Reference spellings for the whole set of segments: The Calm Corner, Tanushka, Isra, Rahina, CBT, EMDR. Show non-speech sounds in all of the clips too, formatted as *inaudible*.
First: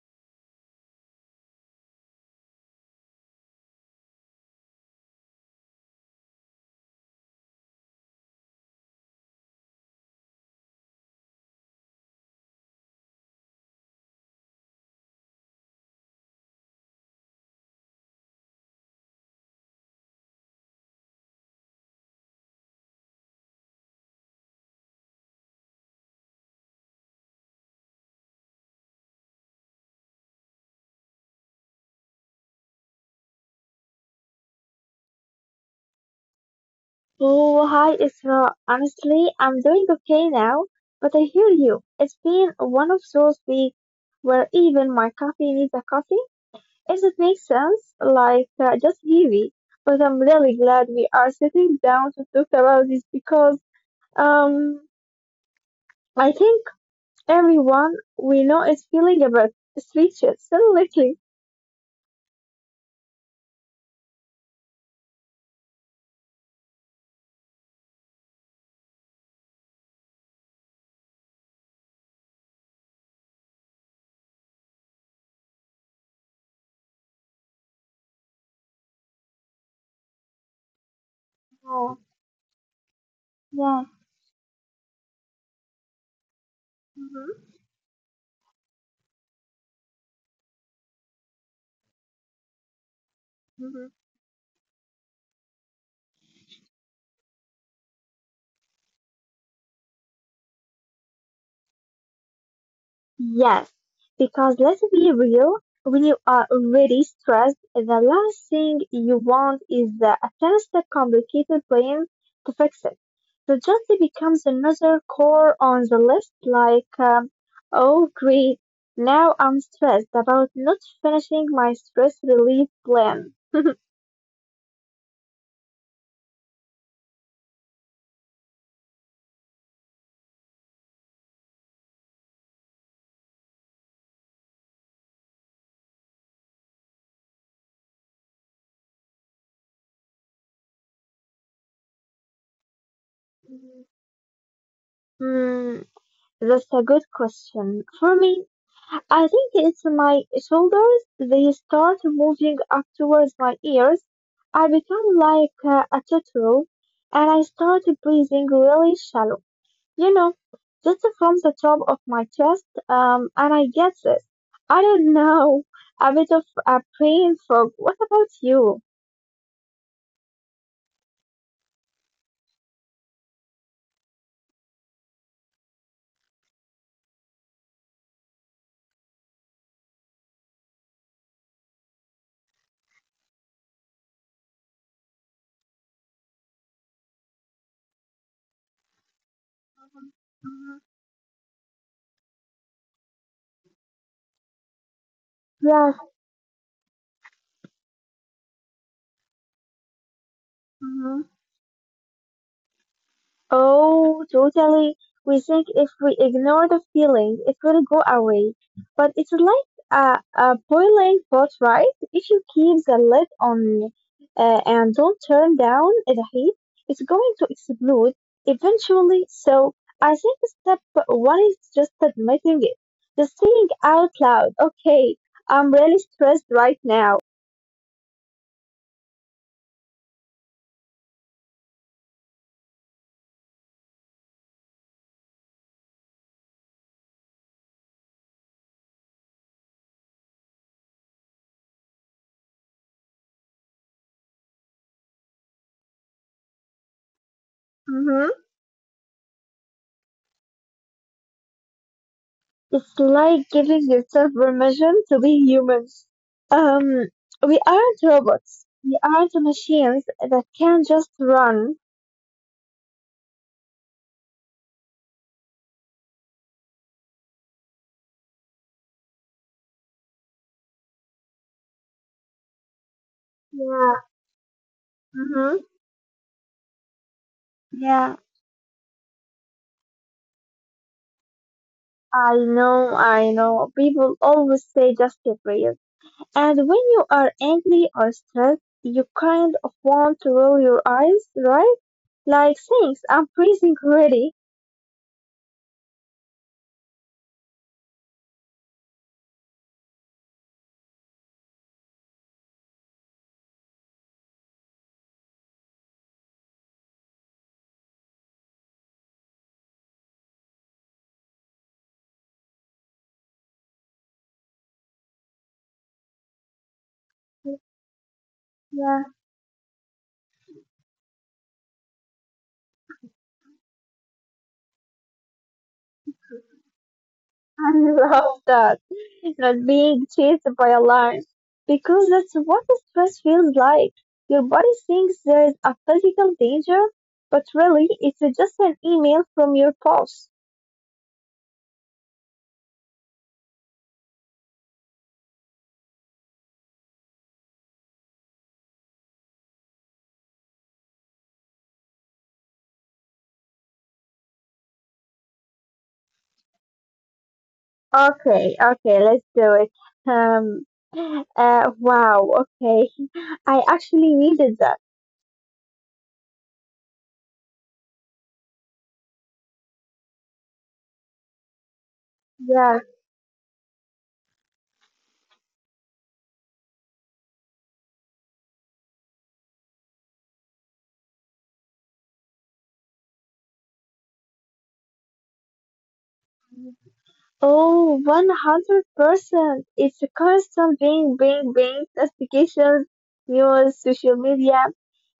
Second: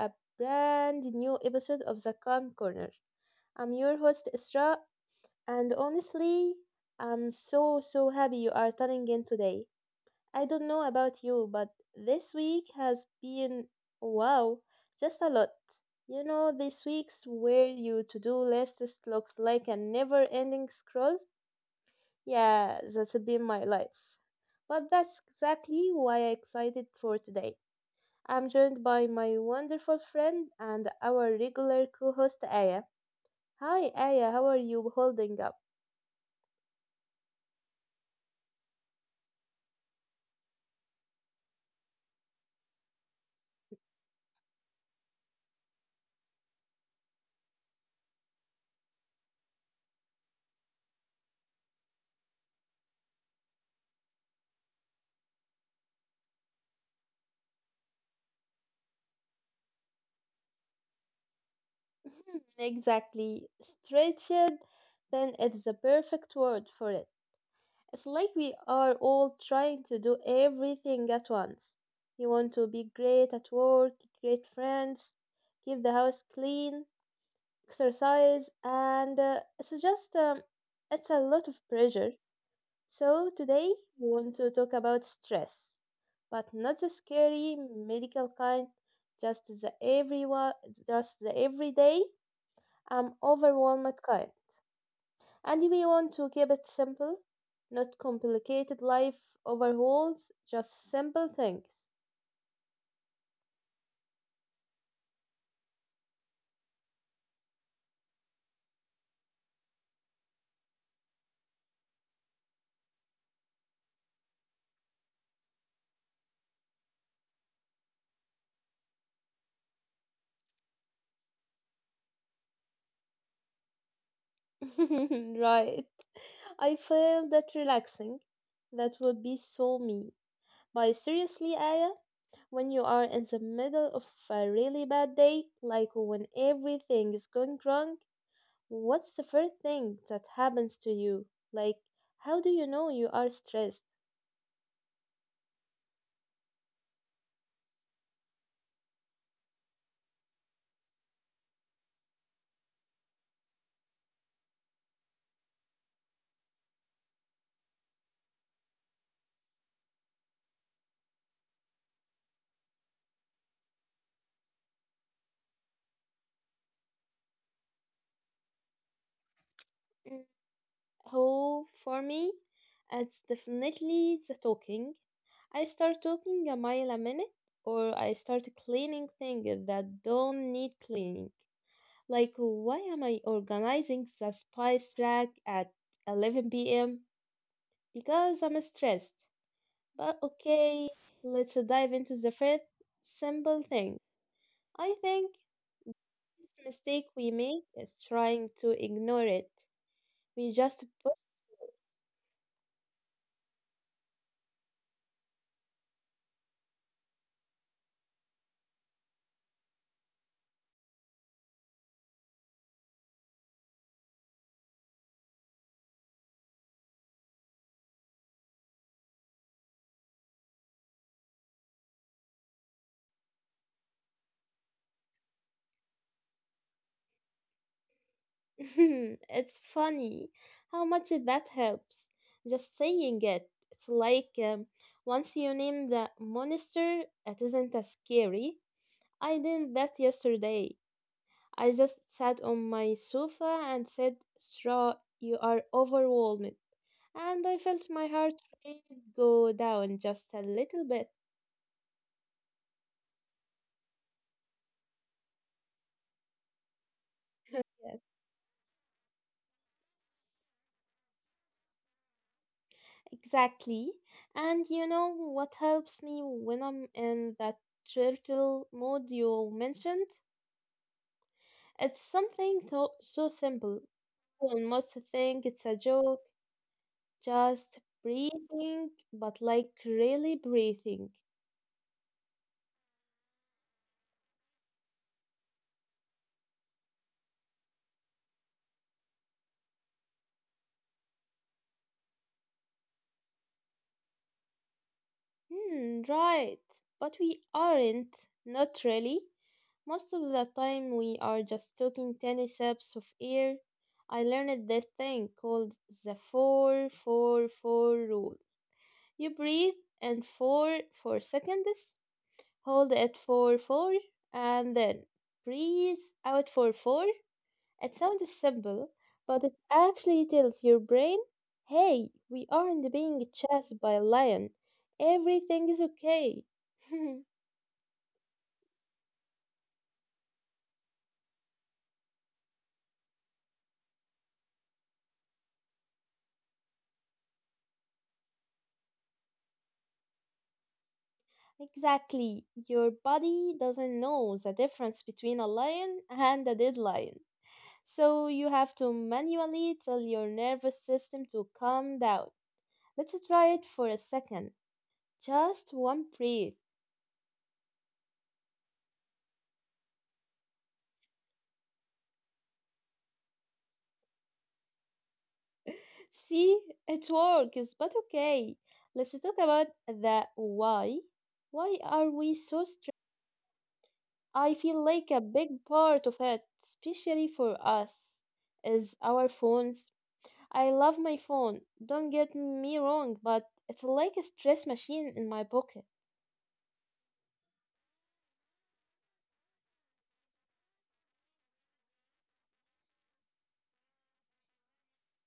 a brand new episode of The Calm Corner. I'm your host Isra, and honestly, I'm so so happy you are tuning in today. I don't know about you, but this week has been wow, just a lot. You know, this week's where your to do list just looks like a never ending scroll. Yeah, that's been my life. But that's exactly why I'm excited for today. I'm joined by my wonderful friend and our regular co host, Aya. Hi, Aya, how are you holding up? Oh, hi Isra. Honestly, I'm doing okay now, but I hear you. It's been one of those weeks where even my coffee needs a coffee, if that makes sense, just heavy. But I'm really glad we are sitting down to talk about this because, um, I think everyone we know is feeling a bit stretched, so lately. Hmm, exactly. Stretched, then it's the perfect word for it. It's like we are all trying to do everything at once. You want to be great at work, great friends, keep the house clean, exercise, and it's a lot of Oh, pressure. So today yeah. we want to talk about stress, but not the Mm-hmm. scary medical kind, just the everyone, just the everyday, I'm overwhelmed kind. And we want to keep it simple, not complicated life overhauls, just simple things. Yes, because let's be real, when you are really stressed, the last thing you want is the attached complicated plan to fix it. So just it becomes another core on the list. Like, oh great, now I'm stressed about not finishing my stress relief plan. *laughs* *laughs* Right. I feel that relaxing. That would be so me. But seriously, Aya, when you are in the middle of a really bad day, like when everything is going wrong, what's the first thing that happens to you? Like, how do you know you are stressed? Hmm, that's a good question. For me, I think it's my shoulders. They start moving up towards my ears. I become like a turtle and I start breathing really shallow, you know, just from the top of my chest. And I get this. I don't know, a bit of a brain fog. What about you? Mm, oh, for me, it's definitely the talking. I start talking a mile a minute, or I start cleaning things that don't need cleaning. Like, why am I organizing the spice rack at 11 p.m.? Because I'm stressed. But Mhm. okay, let's dive into the first simple thing. I think mistake we make is trying to ignore it. We just Yes. put, Oh, totally. We think if we ignore the feeling, it will go away. But it's like a boiling pot, right? If you keep the lid on and don't turn down the heat, it's going to explode eventually. So I think step one is just admitting it, just saying out loud, okay, I'm really stressed right now. *laughs* it's funny how much that helps. Just saying it. It's like once you name the monster, it isn't as scary. I did that yesterday. I just sat on my sofa and said, Straw, you are overwhelmed. And I felt my Hmm. heart rate go down just a little bit. It's like giving yourself permission to be humans. Um, we aren't *laughs* robots. We aren't machines that can just run. Exactly. And you know what helps me when I'm in that turtle mode you mentioned? It's something so, so Yeah. simple. One must Mm-hmm. think it's a joke, just Yeah. breathing, but like really breathing. I know. I know. People always say just get real. And when you are angry or stressed, you kind of want to roll your eyes, right? Like, thanks. I'm freezing already. Hmm, right. But we aren't, not really. Most of the time we are just taking tiny sips of air. I learned that thing called the 444 rule. You breathe in for 4 seconds, hold it for 4, and then breathe out for 4. It sounds Yeah. simple, but it actually tells your brain, hey, we aren't being chased by a lion. Everything is okay. *laughs* *laughs* I love that. Not being chased by a lion. Because that's what the stress feels like. Your body thinks there is a physical danger, but really it's just an email from your boss. Exactly. Your body doesn't know the difference between a lion and a dead lion. So you have to manually tell your nervous system to calm down. Let's try it for a second. Just one breath. Okay, okay, let's do it. Um, *gasps* wow, okay. *laughs* I actually needed that. See, it works, but okay. Let's talk about the why. Why are we so Yeah. stressed? I feel like a big part of it, especially for us, is our phones. I love my phone, don't get me wrong, but it's like a stress machine in my pocket. Oh, 100%. It's a constant bing, bing, bing, notifications, news, social media.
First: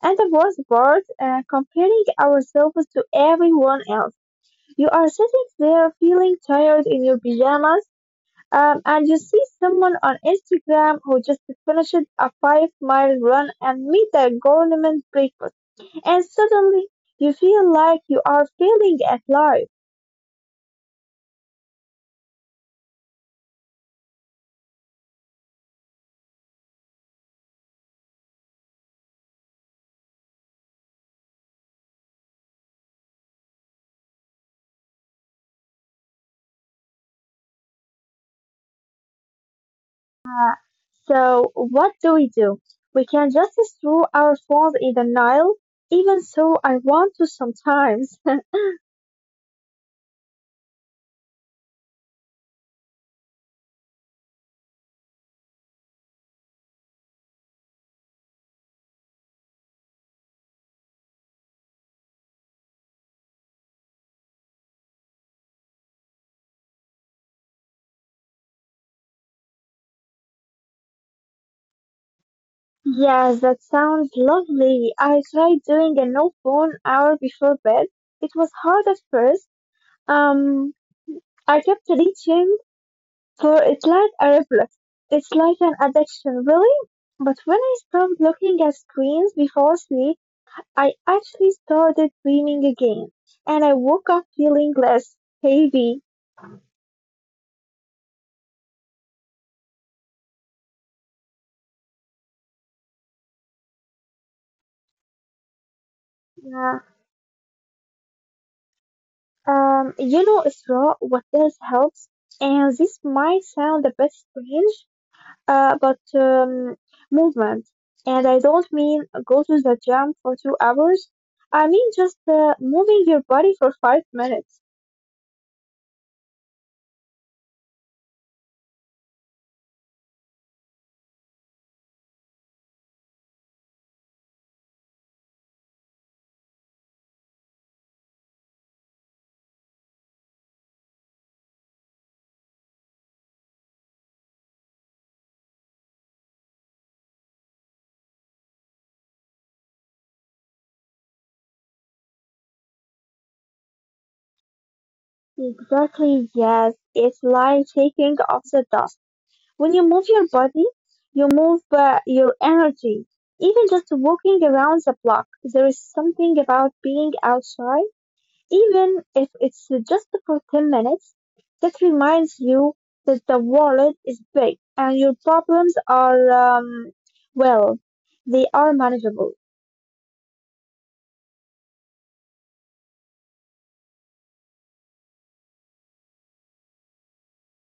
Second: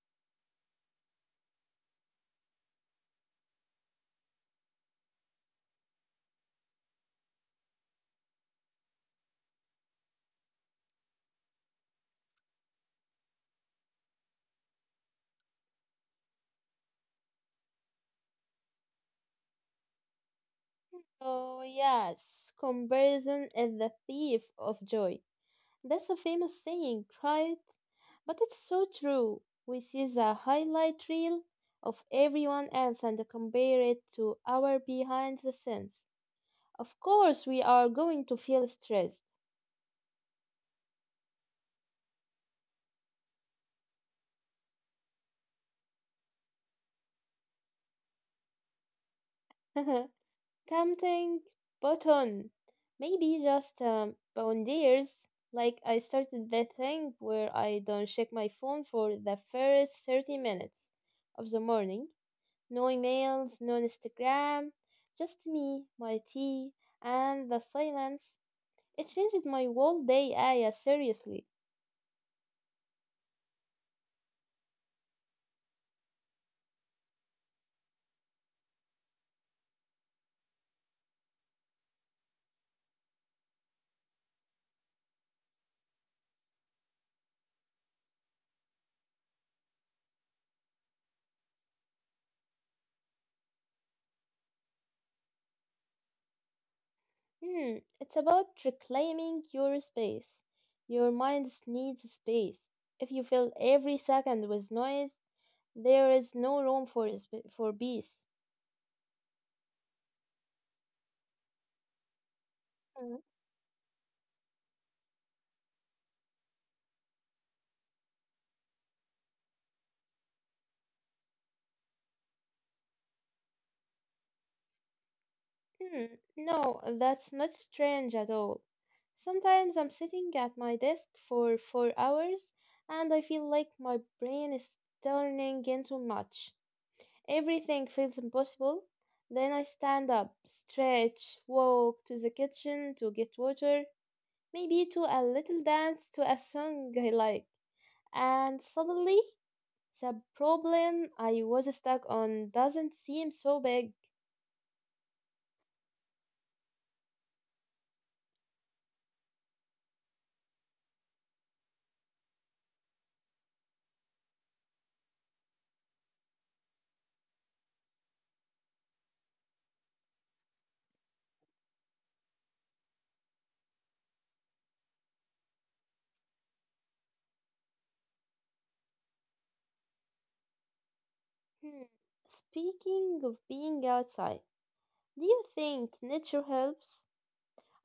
And the worst part, comparing ourselves to everyone else. You are sitting there feeling tired in your pajamas, and you see someone on Instagram who just finished a 5 mile run and meet a government breakfast. And suddenly, you feel like you are failing at life. So, yes, comparison is the thief of joy. That's a famous saying, right? But it's so true. We see the highlight reel of everyone else and compare it to our behind the scenes. Of course, we are going to feel stressed. So, what do? We can just throw our phones in the Nile, even so, I want to sometimes. *laughs* *laughs* Tempting, but on. Maybe just boundaries. Like I started that thing where I don't check my phone for the first 30 minutes of the morning. No emails, no Instagram, just me, my tea, and the silence. It changed my whole day, Aya, seriously. Yes, that sounds lovely. I tried doing a no phone hour before bed. It was hard at first. Um, I kept reaching for it like a reflex. It's like an addiction, really. But when I stopped looking at screens before sleep, I actually started dreaming again, and I woke up feeling less heavy. Hmm, it's about reclaiming your space. Your mind needs space. If you fill every second with noise, there is no Yeah. room for peace. Yellow is raw, what else helps? And this Hmm, might sound a bit strange, but movement. And I don't mean go to the gym for 2 hours. I mean just moving your body for 5 minutes. hmm, no, that's not strange at all. Sometimes I'm sitting at my desk for 4 hours and I feel like my brain is turning into mush. Everything feels impossible. Then I stand up, stretch, walk to the kitchen to get water, maybe to a little dance to a song I like. And suddenly, the problem I was stuck on doesn't seem so big. Exactly, yes. It's like shaking off the dust. When you move your body, you move your energy. Even just walking around the block, there is something about being outside. Even if it's just for 10 minutes, that reminds you that the world is big and your problems are, well, they are manageable. Hmm. Speaking of being outside, do you think nature helps?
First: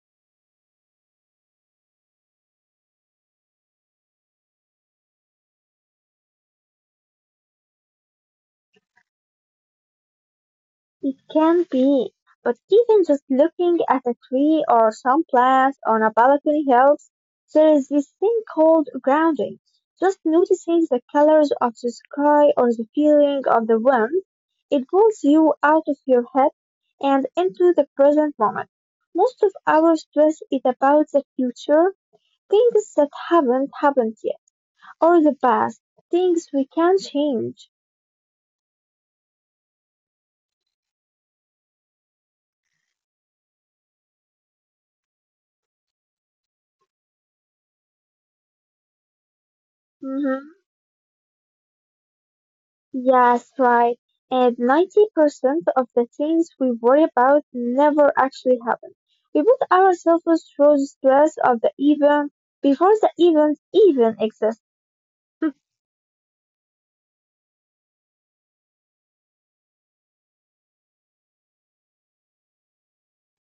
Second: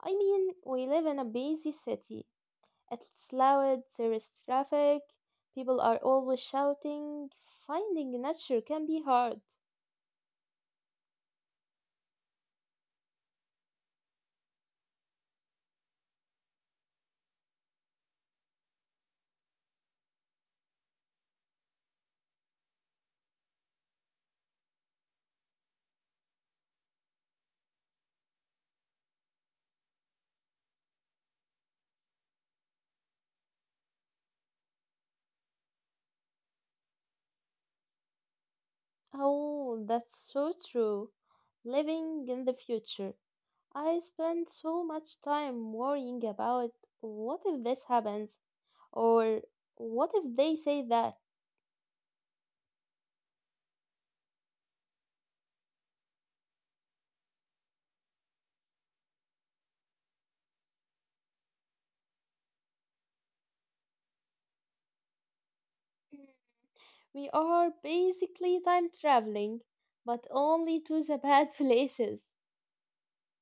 I mean, we live in a busy city. It's loud, there is traffic, people are always shouting. Finding nature can be hard. It can be, but even just looking at a tree or some plants on a balcony helps. There is this thing called grounding. Just noticing the colors of the sky or the feeling of the wind, it pulls you out of your head and into the present moment. Most of our stress is about the future, things that haven't happened yet, or the past, things we can't change. Oh, that's so true. Living in the future. I spend so much time worrying about what if this happens or what Mm-hmm. if they say that. Yes, right. And 90% of the things we worry about never actually happen. We put ourselves through the stress of the event before the event even exists. We are basically time traveling, but only to the *laughs* bad places.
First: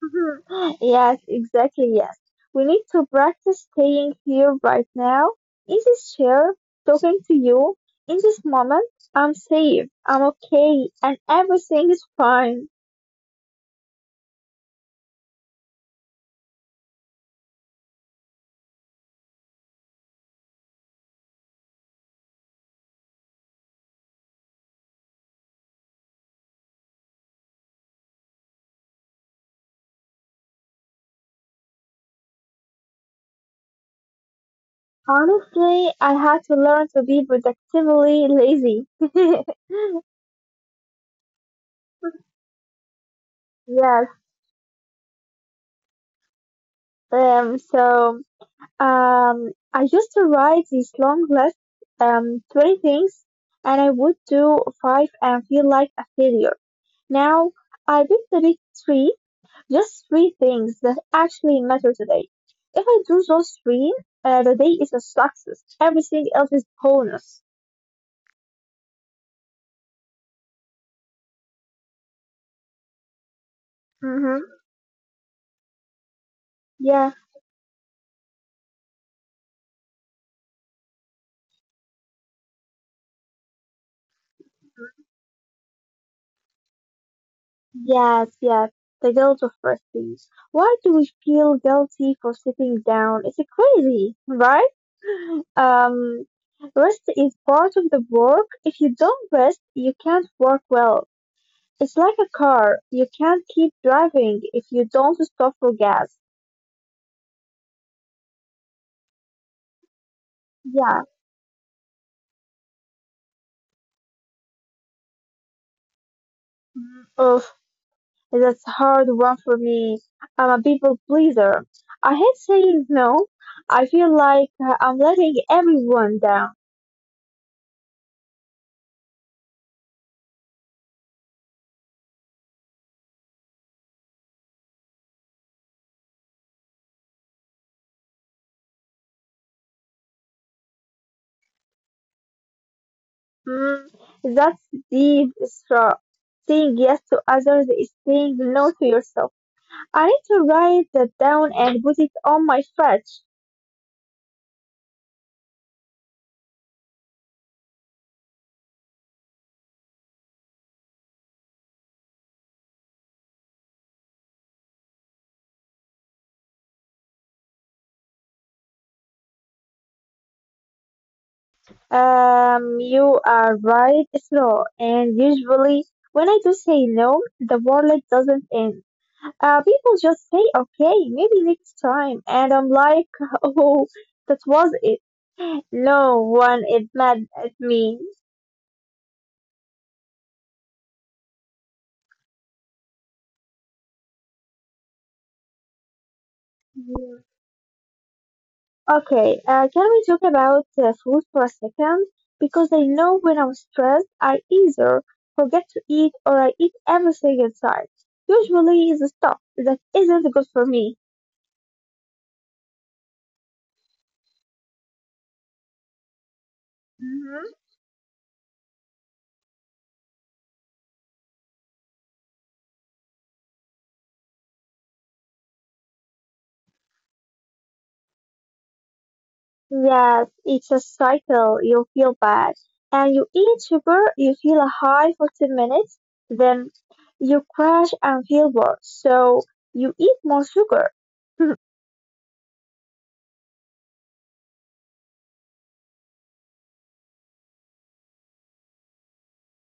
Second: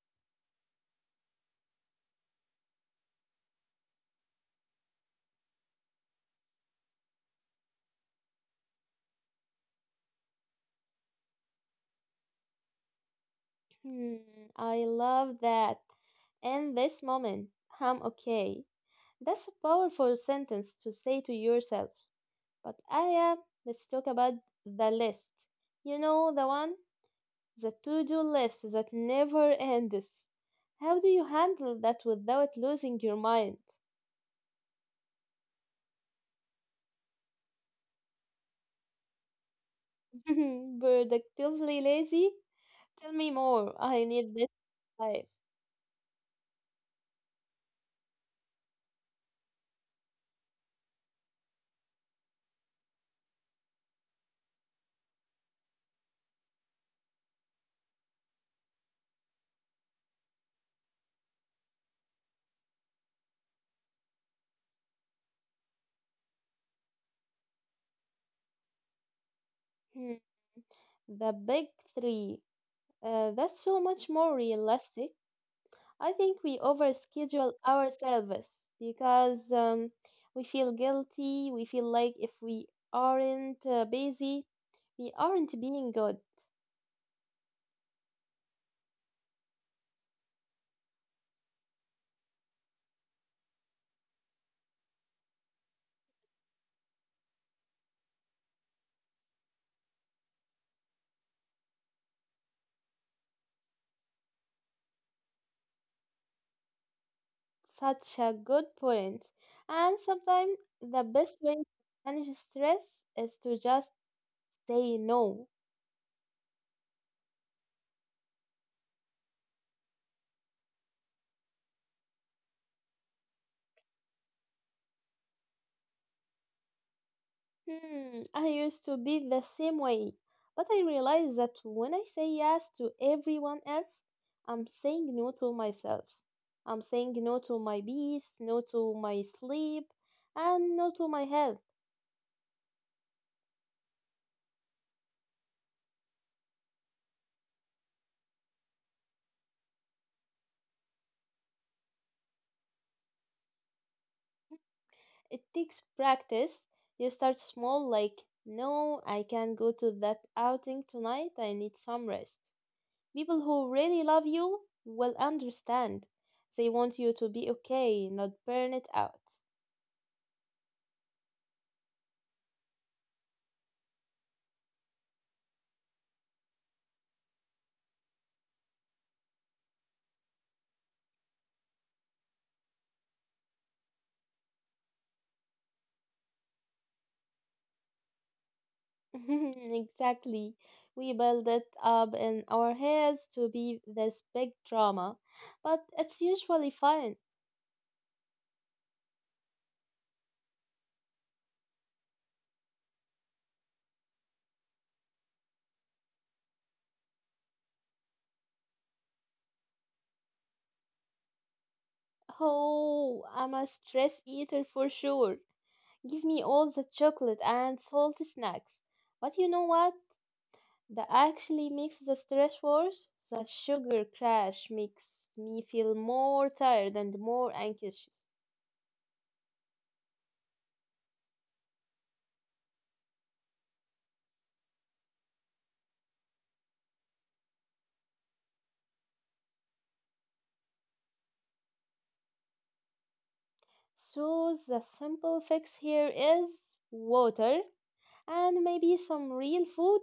*laughs* Yes, exactly, yes. We need to practice staying here right now, in this chair, talking to you. In this moment, I'm safe, I'm okay, and everything is fine. Hmm, I love that. In this moment, I'm okay. That's a powerful sentence to say to yourself. But Aya, let's talk about the list. You know, the one, the to-do list that never ends. How do you handle that without losing your mind? Honestly, I had to learn to be productively lazy. *laughs* *laughs* Productively lazy? Tell me more. I Yes. need this life. So I used to write these long lists, 20 things, and I would do five and feel like a failure. Now I pick the big three, just three things that actually matter today. If I do those three, the day is a success. Everything else is bonus. Hmm. The big three. That's so much more Mm-hmm. realistic. I think we overschedule ourselves because we feel guilty. We feel like if we aren't busy, we aren't being good. Yes, yes, the guilt of prestige. Why do we feel guilty for sitting down? It's crazy, right? Um, Rest is part of the work. If you don't rest, you can't work well. It's like a car. You can't keep driving if you don't stop for gas. Such a good point. And sometimes the Yeah. best way to manage stress is to just say no. Mm. Oof, that's a hard one for me. I'm a people pleaser. I hate saying no. I feel like I'm letting everyone down. Hmm, I used to be the same way, but I realized that when I say yes to everyone else, I'm saying no to myself. I'm saying no to my peace, no to my sleep, and no to my health. Mm, that's deep, Isra. Saying yes to others is saying no to yourself. I need to write that down and put it on my fridge. It takes practice. You start small, like, no, I can't go to that outing tonight, I need some rest. People who really love you will understand. They want you to be okay, not burn it out. You are right, Isra. And usually, when I do say no, the world doesn't end. People just say, okay, maybe next time. And I'm like, *laughs* oh, that was it. No one is mad at me. *laughs* Exactly. We build it up in our heads to be this big drama, but it's usually fun. Okay, can we talk about food for a second? Because I know when I'm stressed, I either forget to eat or I eat everything in sight. Usually, it's the stuff that isn't good for me. Oh, I'm a stress eater for sure. Give me all the chocolate Hmm. and salty snacks. But you know what? That actually makes the stress worse. The sugar crash makes me feel more tired and more anxious. Yes, it's a cycle. You feel bad, and you eat sugar. You feel a high for 10 minutes, then you crash and feel worse. So you eat more sugar. *laughs* So the simple fix here is water and maybe some real food.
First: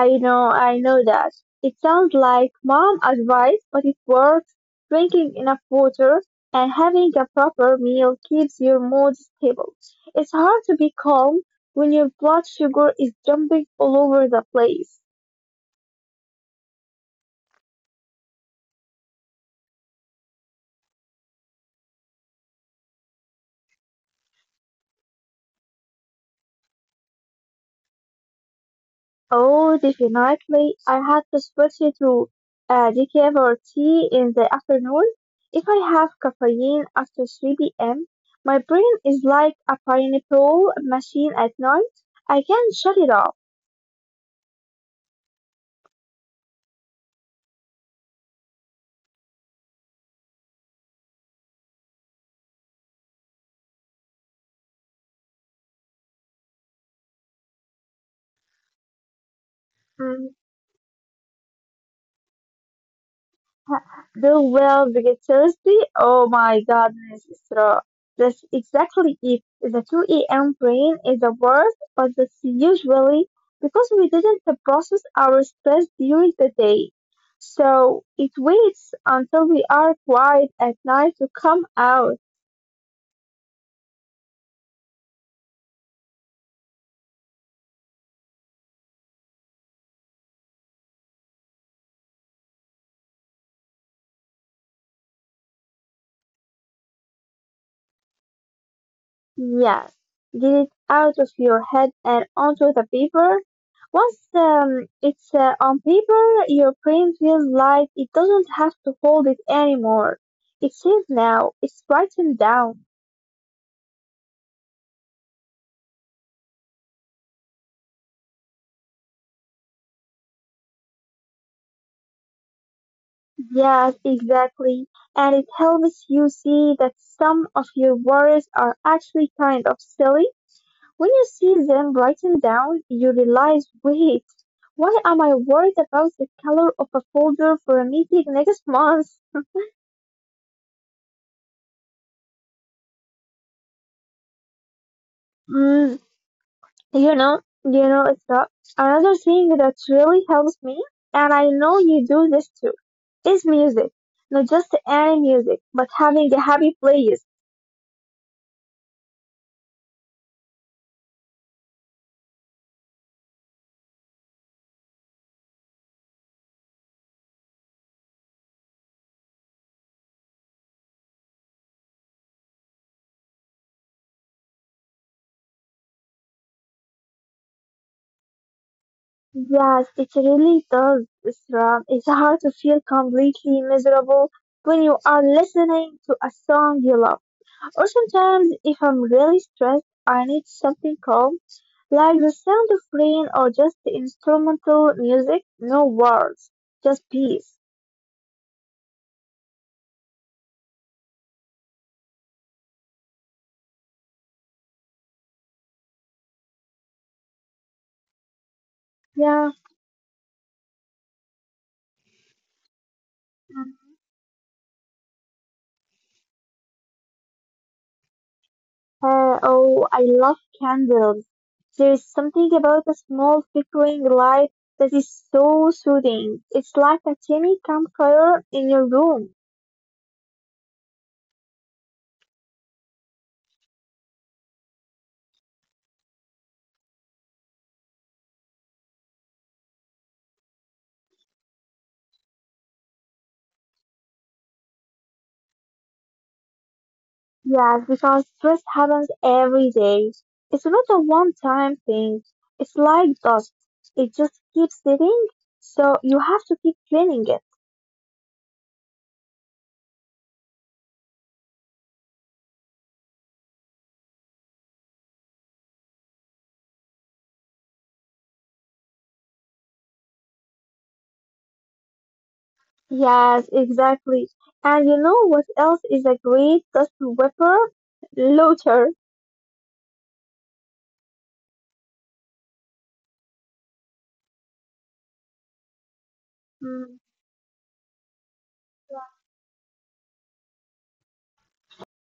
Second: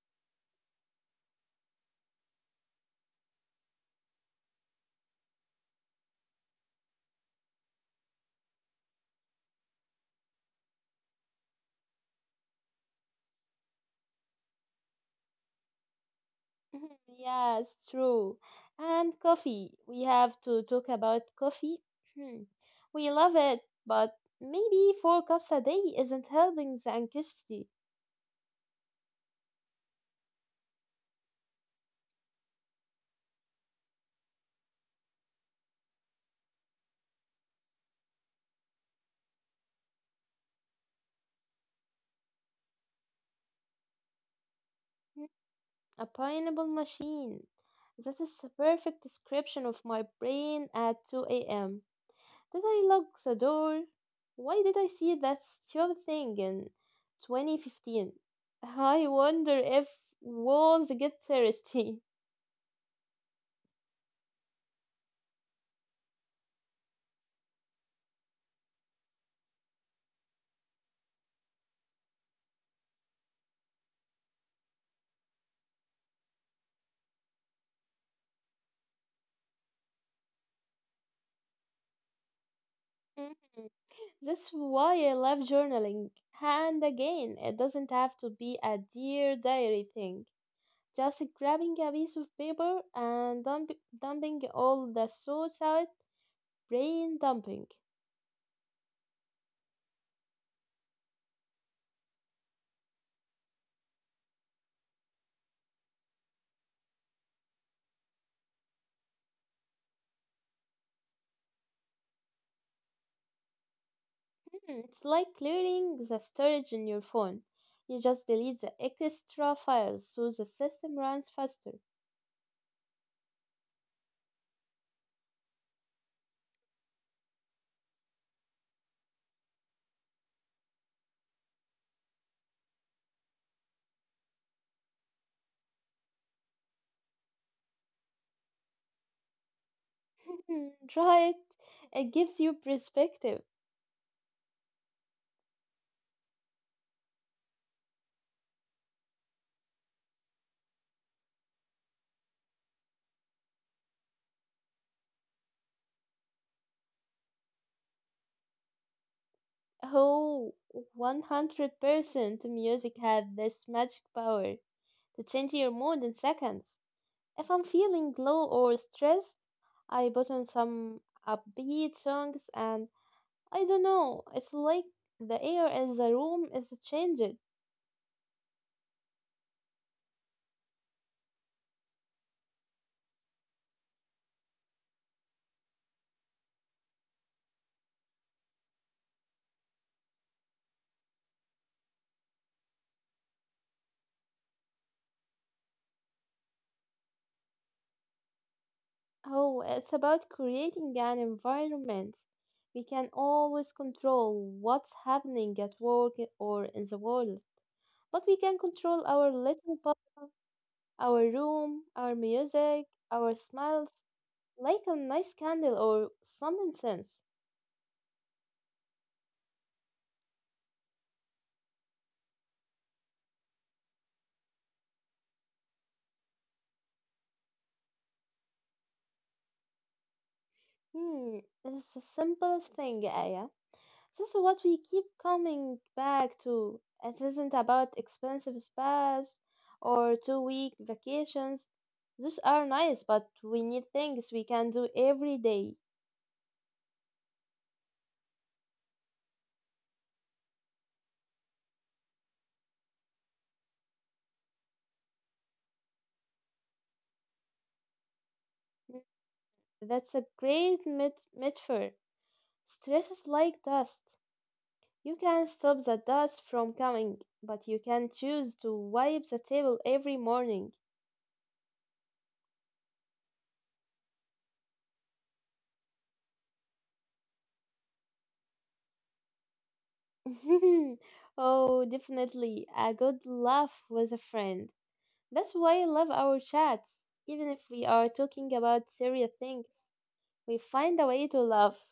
I know that. It sounds like mom advice, but it works. Drinking enough water and having a proper meal keeps your mood stable. It's hard to be calm when your blood sugar is jumping all over the place. *laughs* Yes, true. And coffee. We have to talk about coffee. Hmm. We love it, but maybe four cups a day isn't helping the anxiety. Oh, definitely. I had to switch it to decaf or tea in the afternoon. If I have caffeine after 3 p.m., my brain is like a pineapple machine at night. I can't shut it off. A pineapple machine. That is the perfect description of my brain at 2 a.m. Did I lock the door? Why did I see that stupid thing in 2015? I wonder if And walls get thirsty. *laughs* ha- do well vigorously. Oh my goodness, Isra. That's exactly it. The 2 a.m. brain is the worst, but that's usually because we didn't process our stress during the day. So it waits until we are quiet at night to come out. Mhm. That's why I love journaling. And again, it doesn't have to be a dear diary thing. Just grabbing a piece of paper and dumping all the thoughts out, brain dumping. Yes, get it out of your head and onto the paper. Once it's on paper, your brain feels like it doesn't have to hold it anymore. It's safe now, it's written down. Hmm, it's like clearing the storage in your phone. You just delete the extra files so the system runs faster. Yes, exactly. And it helps you see that some of your worries are actually kind of silly. When you see them written down, you realize wait, why am I worried about the color of a folder for a meeting next month? Hmm, right. It gives you perspective. *laughs* You know, it's a- another thing that really helps me, and I know you do this too, is music. Not just any music, but having a happy playlist. Oh, 100% music had this magic power to change your mood in seconds. If I'm feeling low or stressed, I put on some upbeat songs and I don't know, it's like the air in the room is changed. Yes, it really does. It's hard to feel completely miserable when you are listening to a song you love. Or sometimes, if I'm really stressed, I need something calm, like the sound of rain or just instrumental music, no words, just peace. Oh, it's about creating an environment. We can always control what's happening at work or in the world, but we can control our Yeah. little bubble, our room, our music, our smells, like a nice candle or some incense. Oh, I love candles. There is something about a small flickering light that is so soothing. It's like a tiny campfire in your room. Hmm, it's the simplest thing, Aya. This is what we keep coming back to. It isn't about expensive spas or 2-week vacations. Those are nice, but we need things we can do every day. Yes, because stress happens every day. It's not a one-time thing. It's like dust. It just keeps sitting, so you have to keep cleaning it. That's a great metaphor. Stress is like dust. You can stop the dust from coming, but you can choose to wipe the table every morning. Yes, exactly. And you know what else is a great dust whipper? Looter. *laughs* Oh, definitely. A good laugh with a friend. That's why I love our chats. Even if we are talking about serious things, we find a way to laugh. *clears throat*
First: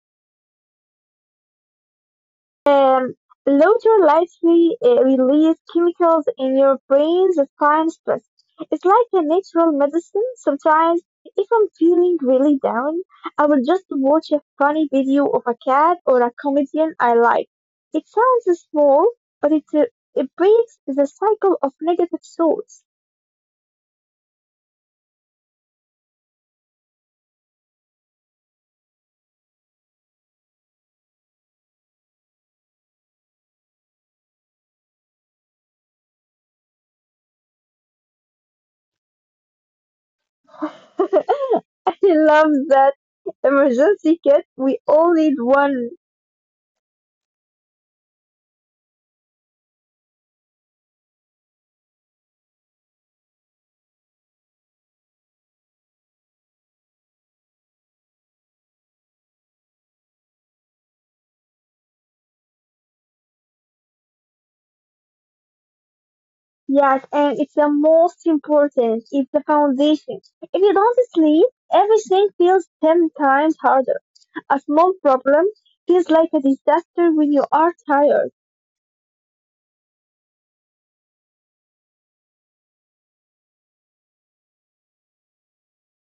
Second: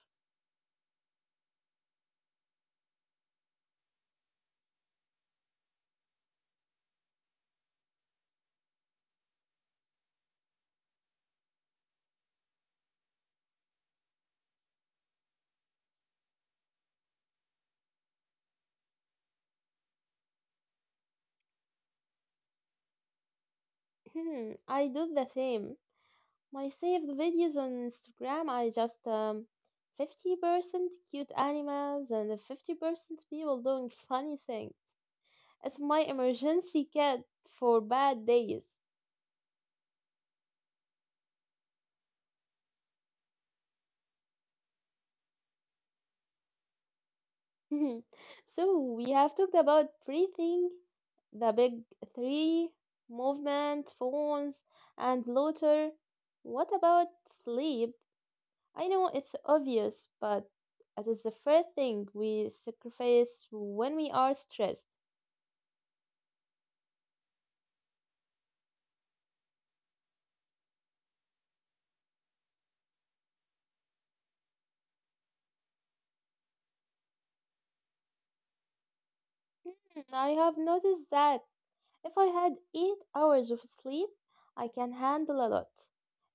Um, Laughter likely releases chemicals in your brain that calm stress. It's like a natural medicine. Sometimes, if I'm feeling really down, I will just watch a funny video of a cat or a comedian I like. It sounds small, but it breaks the cycle of negative thoughts. Hmm, I do the same. My saved videos on Instagram are just 50% cute animals and 50% people doing funny things. It's my emergency kit for bad days. *laughs* I love that emergency kit. We all need one. Mhm. So we have talked about three things, the big three, movement, phones, and water. What about sleep? I know it's obvious, but it is the first thing we sacrifice when we are stressed. Yes, and it's the most important. It's the foundation. If you don't sleep, everything feels 10 times harder. A small problem feels like a disaster when you are tired. Hmm, I have noticed that if I had 8 hours of sleep, I can handle a lot.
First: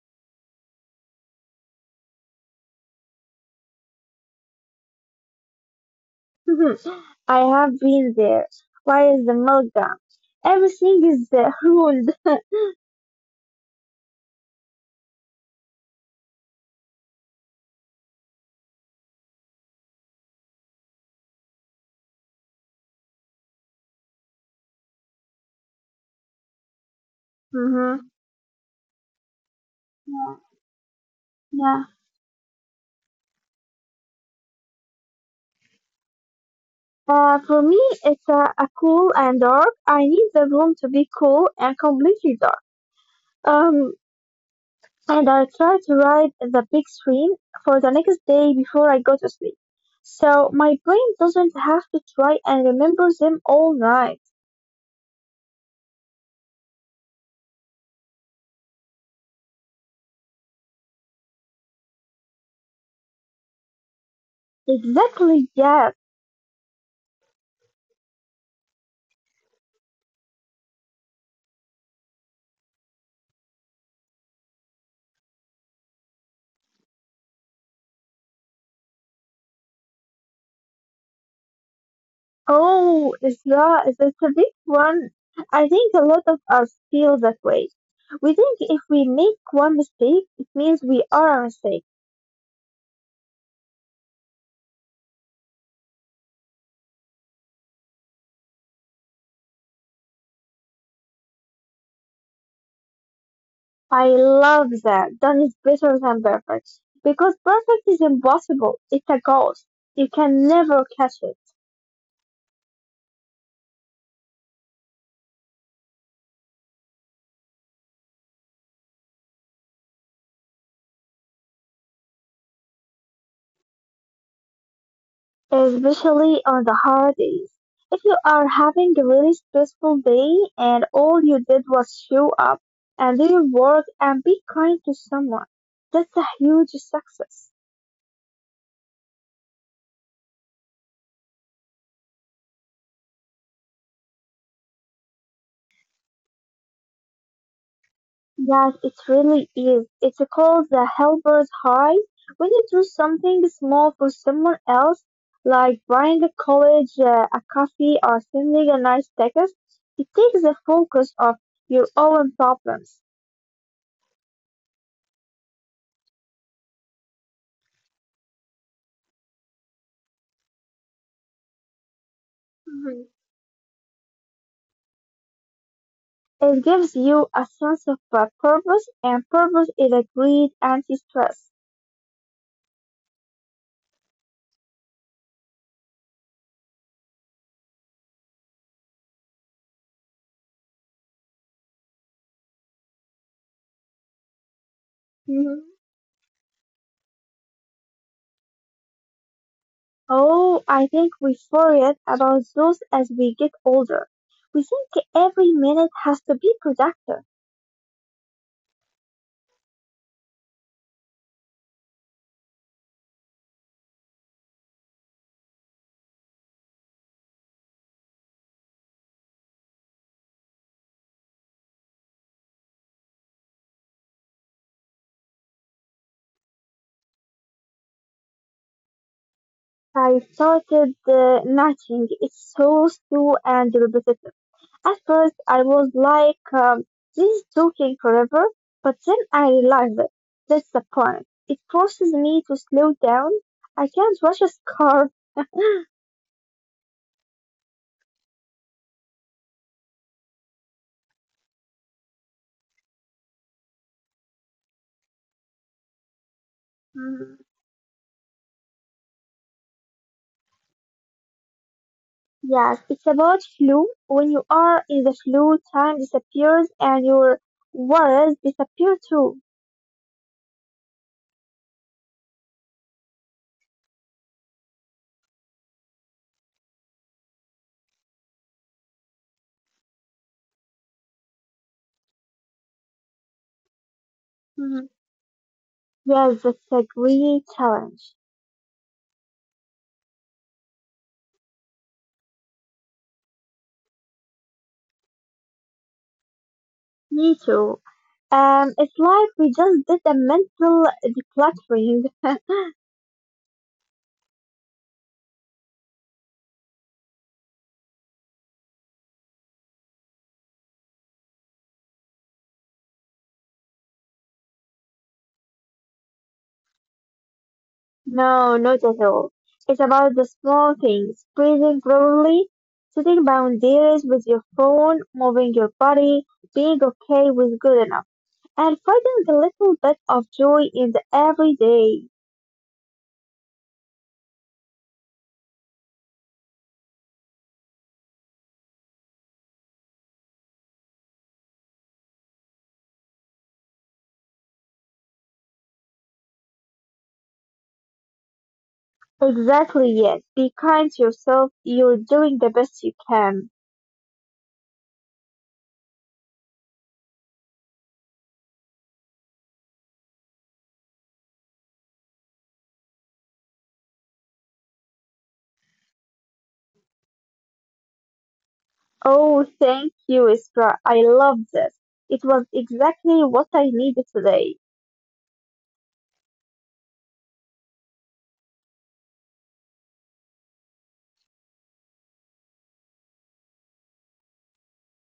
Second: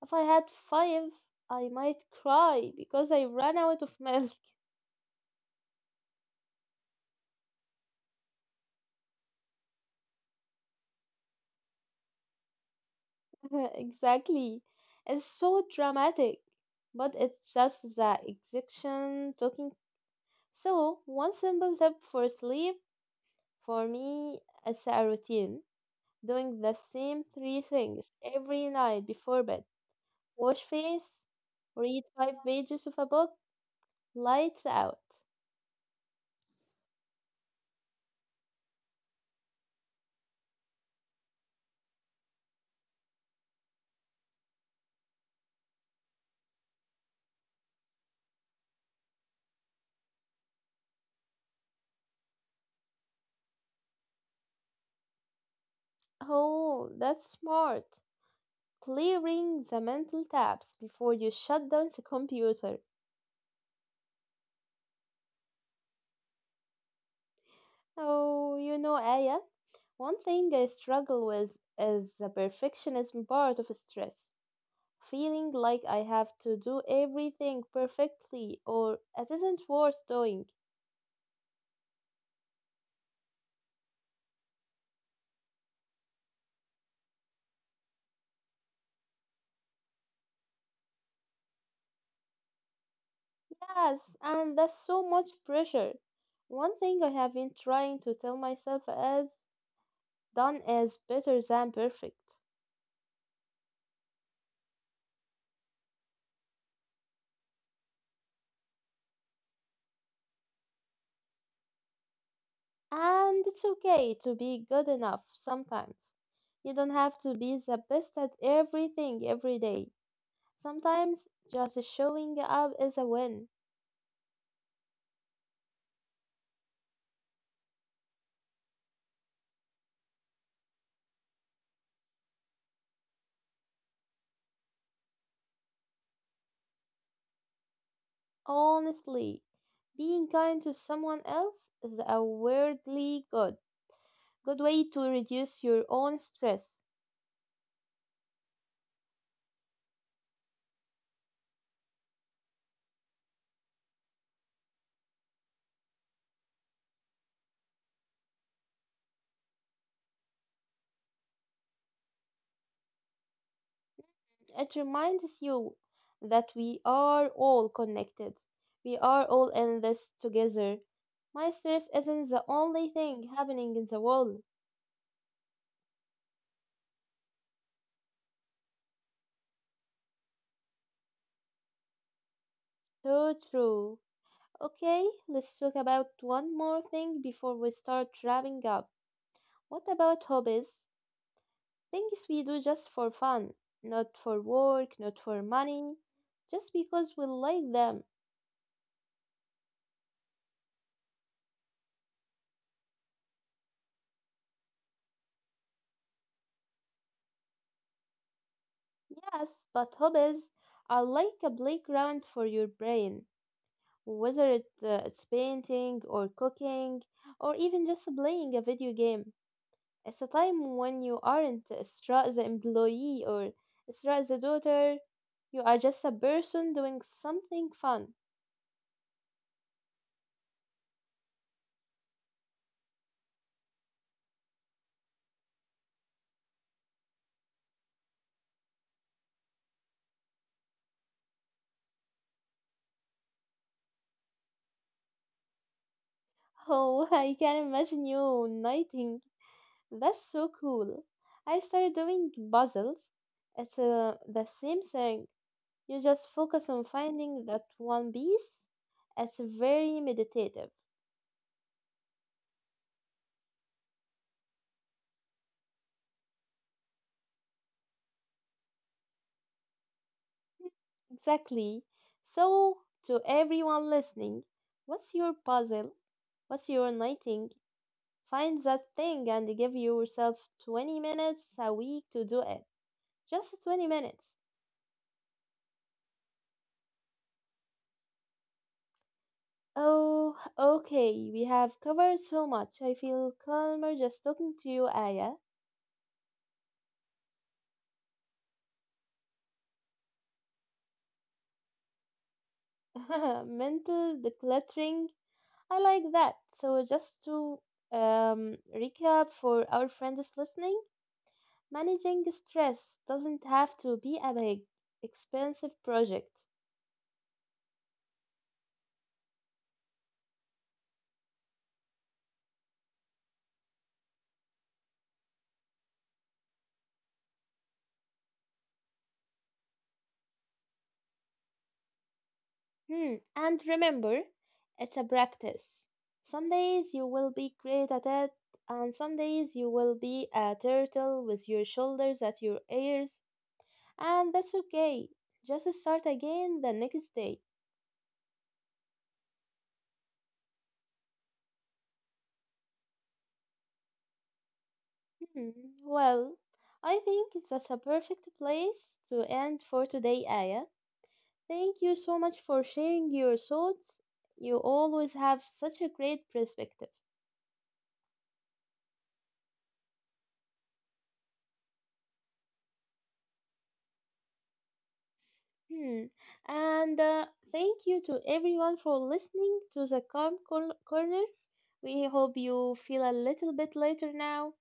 If I had five, I might cry because I ran out of *laughs* milk. Mhm. I have been there. Why is the meltdown? Everything is ruined. *laughs* Exactly. It's so dramatic, but it's just the execution talking. So, one simple tip for sleep for me is a routine, doing the same three Hmm. things every night before bed, Yeah. wash face, Yeah. read five pages of a book, lights out. For me, it's a cool and dark. I need the room to be cool and completely dark. Um, and I tried to write the big dream for the next day before I go to sleep. So my brain doesn't have to try and remember them all night. Oh, that's smart. Clearing the mental tabs before you shut down the computer. Exactly, yes. Oh, you know, Aya, one thing I struggle with is the perfectionism part of stress, feeling like I have to do everything perfectly or it isn't worth doing. Oh, Isra, it's a big one. I think a lot of us feel that way. We think if we make one mistake, it means we are a mistake. Yes, and that's so much pressure. One thing I have been trying to tell myself is done is better than perfect. I love that. Done is better than perfect. Because perfect is impossible. It's a ghost. You can never catch it. And it's okay to be good enough sometimes. You don't have to be the best at everything every day. Sometimes just showing up is a win. Especially on the hard days. If you are having a really stressful day and all you did was show up and do your work and be kind to someone, that's a huge success. Honestly, being kind to someone else is a weirdly good, good way to reduce your own stress. Yes, it really is. It's called the helper's high. When you do something small for someone else, like buying a college a coffee or sending a nice text, it takes the focus off your own problems. It reminds you that we are all connected. We are all in this together. My stress isn't the only thing happening in the world. It gives you a sense of purpose, and purpose is a great anti-stress. So true. Okay, let's talk about one more thing before we start wrapping up. What about hobbies? Things we do just for fun, not for work, not for Hmm. money, just because we like them. Oh, I think we forget about those as we get older. We think every minute has to be productive. Yes, but hobbies are like a playground for your brain. Whether it's painting or cooking or even just playing a video game, it's a time when you aren't Isra the employee or Isra the daughter. You are just a person doing something fun. I started nudging. It's so slow and repetitive. At first, I was like, this is talking forever, but then I realized it. That's the point. It forces me to slow down. I can't rush a scarf. Oh, *laughs* I can imagine you knitting. That's so cool. I started doing puzzles. It's the same thing. You just focus on finding that one piece. It's very meditative. Yes, it's about flu. When you are in the flu, time disappears and your worries disappear too. Exactly. So, to everyone listening, what's your puzzle? What's your knitting? Find that thing and give yourself 20 minutes a week to do it. Just 20 minutes. Mhm. Yes, that's a great challenge. Oh, okay. We have covered so much. I feel calmer just talking to you, Aya. Me too. It's like we just did a mental decluttering. *laughs* Mental decluttering. I like that. So, just to recap for our friends listening, managing stress doesn't have to be a big, expensive project. No, not at all. It's about the small things. Breathing properly, setting boundaries with your phone, moving your body, being okay with good enough, and finding a little bit of joy in the everyday. Hmm. And remember, it's a practice. Some days you will be great at it, and some days you will be a turtle with your shoulders at your ears, and that's okay. Just start again the next day. Exactly, yes. Be kind to yourself. You're doing the best you can. Hmm, well, I think that's a perfect place to end for today, Aya. Thank you so much for sharing your thoughts. You always have such a great perspective. Oh, thank you, Isra. I love this. It was exactly what I needed today. Hmm. And thank you to everyone for listening to the Calm Corner. We hope you feel a little bit lighter now.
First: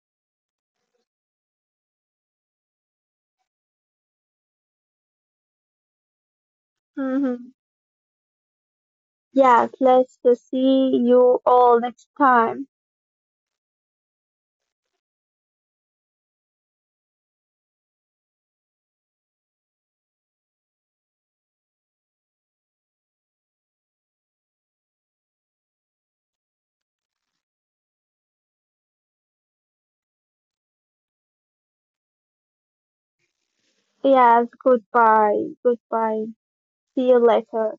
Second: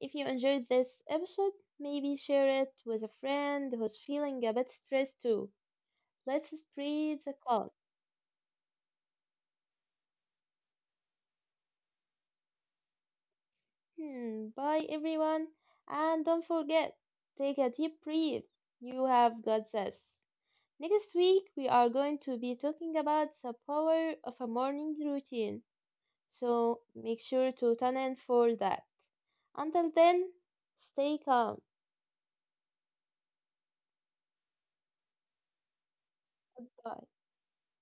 If you enjoyed this episode, maybe share it with a friend who's feeling a bit stressed too. Let's spread the Mm-hmm. calm. Yes, let's see you all next time. Hmm, bye everyone. And don't forget, take a deep breath. You have got this. Next week, we are going to be talking about the power of a morning routine. So make sure to tune in for that. Until then, stay calm. Yes, goodbye. Goodbye. See Bye. you later.